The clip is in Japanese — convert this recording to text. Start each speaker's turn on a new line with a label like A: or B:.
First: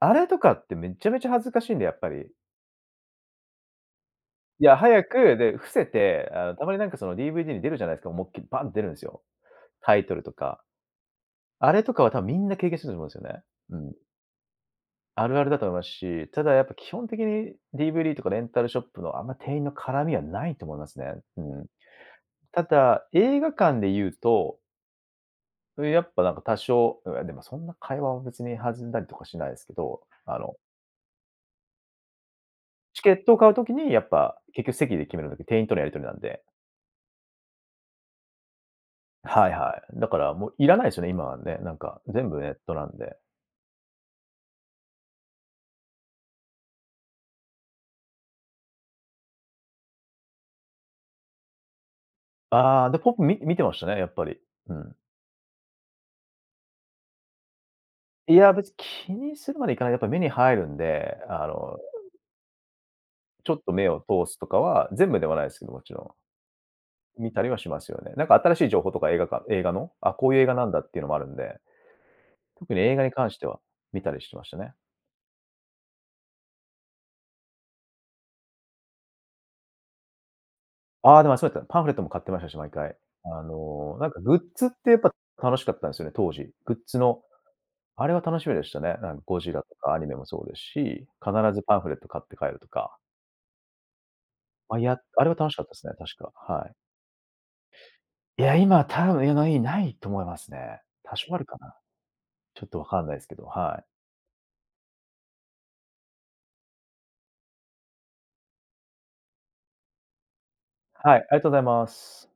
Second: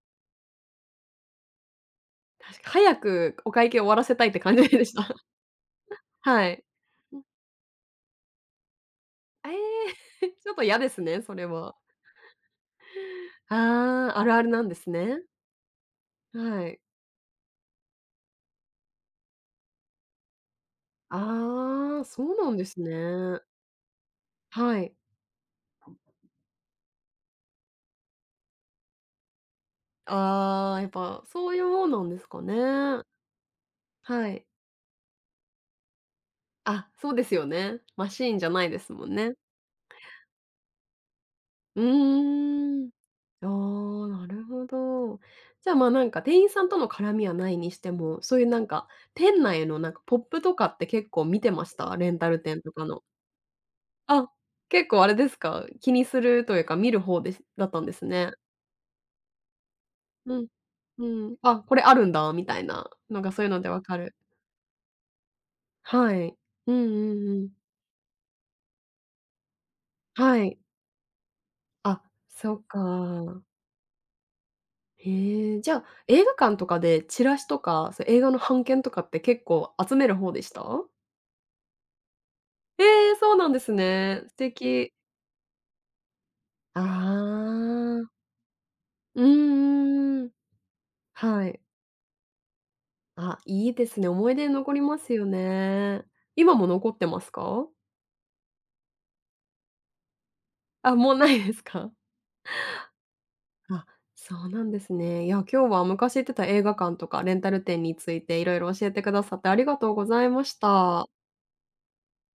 A: あれとかって、めっちゃめちゃ恥ずかしいんだよ、やっぱり。
B: 確か、早くお会計終わらせたいって感
A: い
B: じ
A: や、
B: でし
A: 早
B: た。
A: く、で、伏せて、あ
B: は
A: の、
B: い。
A: たまに、なんか、その、DVD に出るじゃないですか、思いっきりバンって出るんですよ。
B: え
A: タイト
B: え、
A: ルと
B: ちょっ
A: か。
B: とやですね、それ
A: あ
B: は。
A: れとかは、多分、みんな経験してると思うんですよね。うん。
B: ああ、あるあるなんですね。
A: あるあるだと思いますし、ただ、やっ
B: は
A: ぱ、
B: い。
A: 基本的に DVD とかレンタルショップの、あんま、店員の絡みはないと思いますね。うん。
B: ああ、そうなん
A: た
B: です
A: だ、映
B: ね。
A: 画館で言うと
B: はい。
A: うえ、やっぱ、なんか、多少いや、でも、そんな、会話は別に弾んだりとかしないですけど、あの。
B: ああ、やっぱ、そういうもんなんですかね。は
A: チ
B: い。
A: ケットを買う時に、やっ
B: は
A: ぱ、
B: い。
A: 結局席で決める時、店員とのやり取りなんで。
B: あ、そうですよね。マシーンじゃないですもんね。
A: はいはい。だから、もういらないですよね、今はね、なん
B: う
A: か、全部ネット
B: ー
A: な
B: ん。
A: んで。
B: ああ、なるほど。じゃあ、まあ、なんか、店員さんとの絡みはないにしても、そういう、なんか、店内の、なんか、ポップとかって、結構見てました？レンタル店とか
A: ああ、で、
B: の。
A: ポップ、み見てましたね、やっぱ
B: あ、
A: り、う
B: 結
A: ん。
B: 構あれですか？気にするというか、見る方ですだったんです
A: い
B: ね。
A: や、別気にするまではいかない、やっぱ、目に
B: うん。
A: 入るん
B: う
A: で。
B: ーん。
A: あ
B: あ、こ
A: の
B: れあるんだ。みたいな。なんか、そういう
A: ちょ
B: の
A: っ
B: で
A: と、
B: 分
A: 目
B: か
A: を
B: る
A: 通すとかは、全部ではないですけど、もちろ
B: は
A: ん。
B: い。うんうん
A: 見
B: う
A: たり
B: ん。
A: はしますよね、なんか、新しい情報とか映画館映画の、あ、こういう
B: は
A: 映画
B: い。
A: なんだっていうのもあるんで。
B: あ、そっ
A: 特に映画に関し
B: か。
A: ては、見たりしてましたね。
B: へえ、じゃあ、映画館とかで、チラシとか、そ映画の半券とかって結構集める方でした？
A: ああ、でも、そうだった、パンフレットも買ってましたし毎
B: え
A: 回。
B: え、そう
A: あ
B: なんです
A: の、なんか、
B: ね。素
A: グッズっ
B: 敵。
A: て、やっぱ、楽しかったんですよね、当時、グッ
B: あ
A: ズの、
B: あ。
A: あれは楽しみでしたね、なん
B: う
A: か、ゴジラとかアニメ
B: ん、うー
A: も
B: ん。
A: そうですし、必
B: はい。
A: ずパンフレット買って帰るとか。
B: あ、いいですね、思い出に残
A: ま、
B: りま
A: や、
B: す
A: あ
B: よ
A: れは楽しかったですね、
B: ね。
A: 確か、
B: 今も
A: はい。
B: 残ってますか？
A: いや、今は多分ないと思いますね。
B: あ、もう
A: 多
B: 無
A: 少あ
B: い
A: る
B: で
A: か
B: す
A: な。
B: か？
A: ちょっと分かんないですけど、は
B: あ、
A: い。
B: そうなんですね。いや、今日は昔行ってた映画館とか、レンタル店について色々教えてくださって、ありがとうございました。
A: はい。ありがとうございます。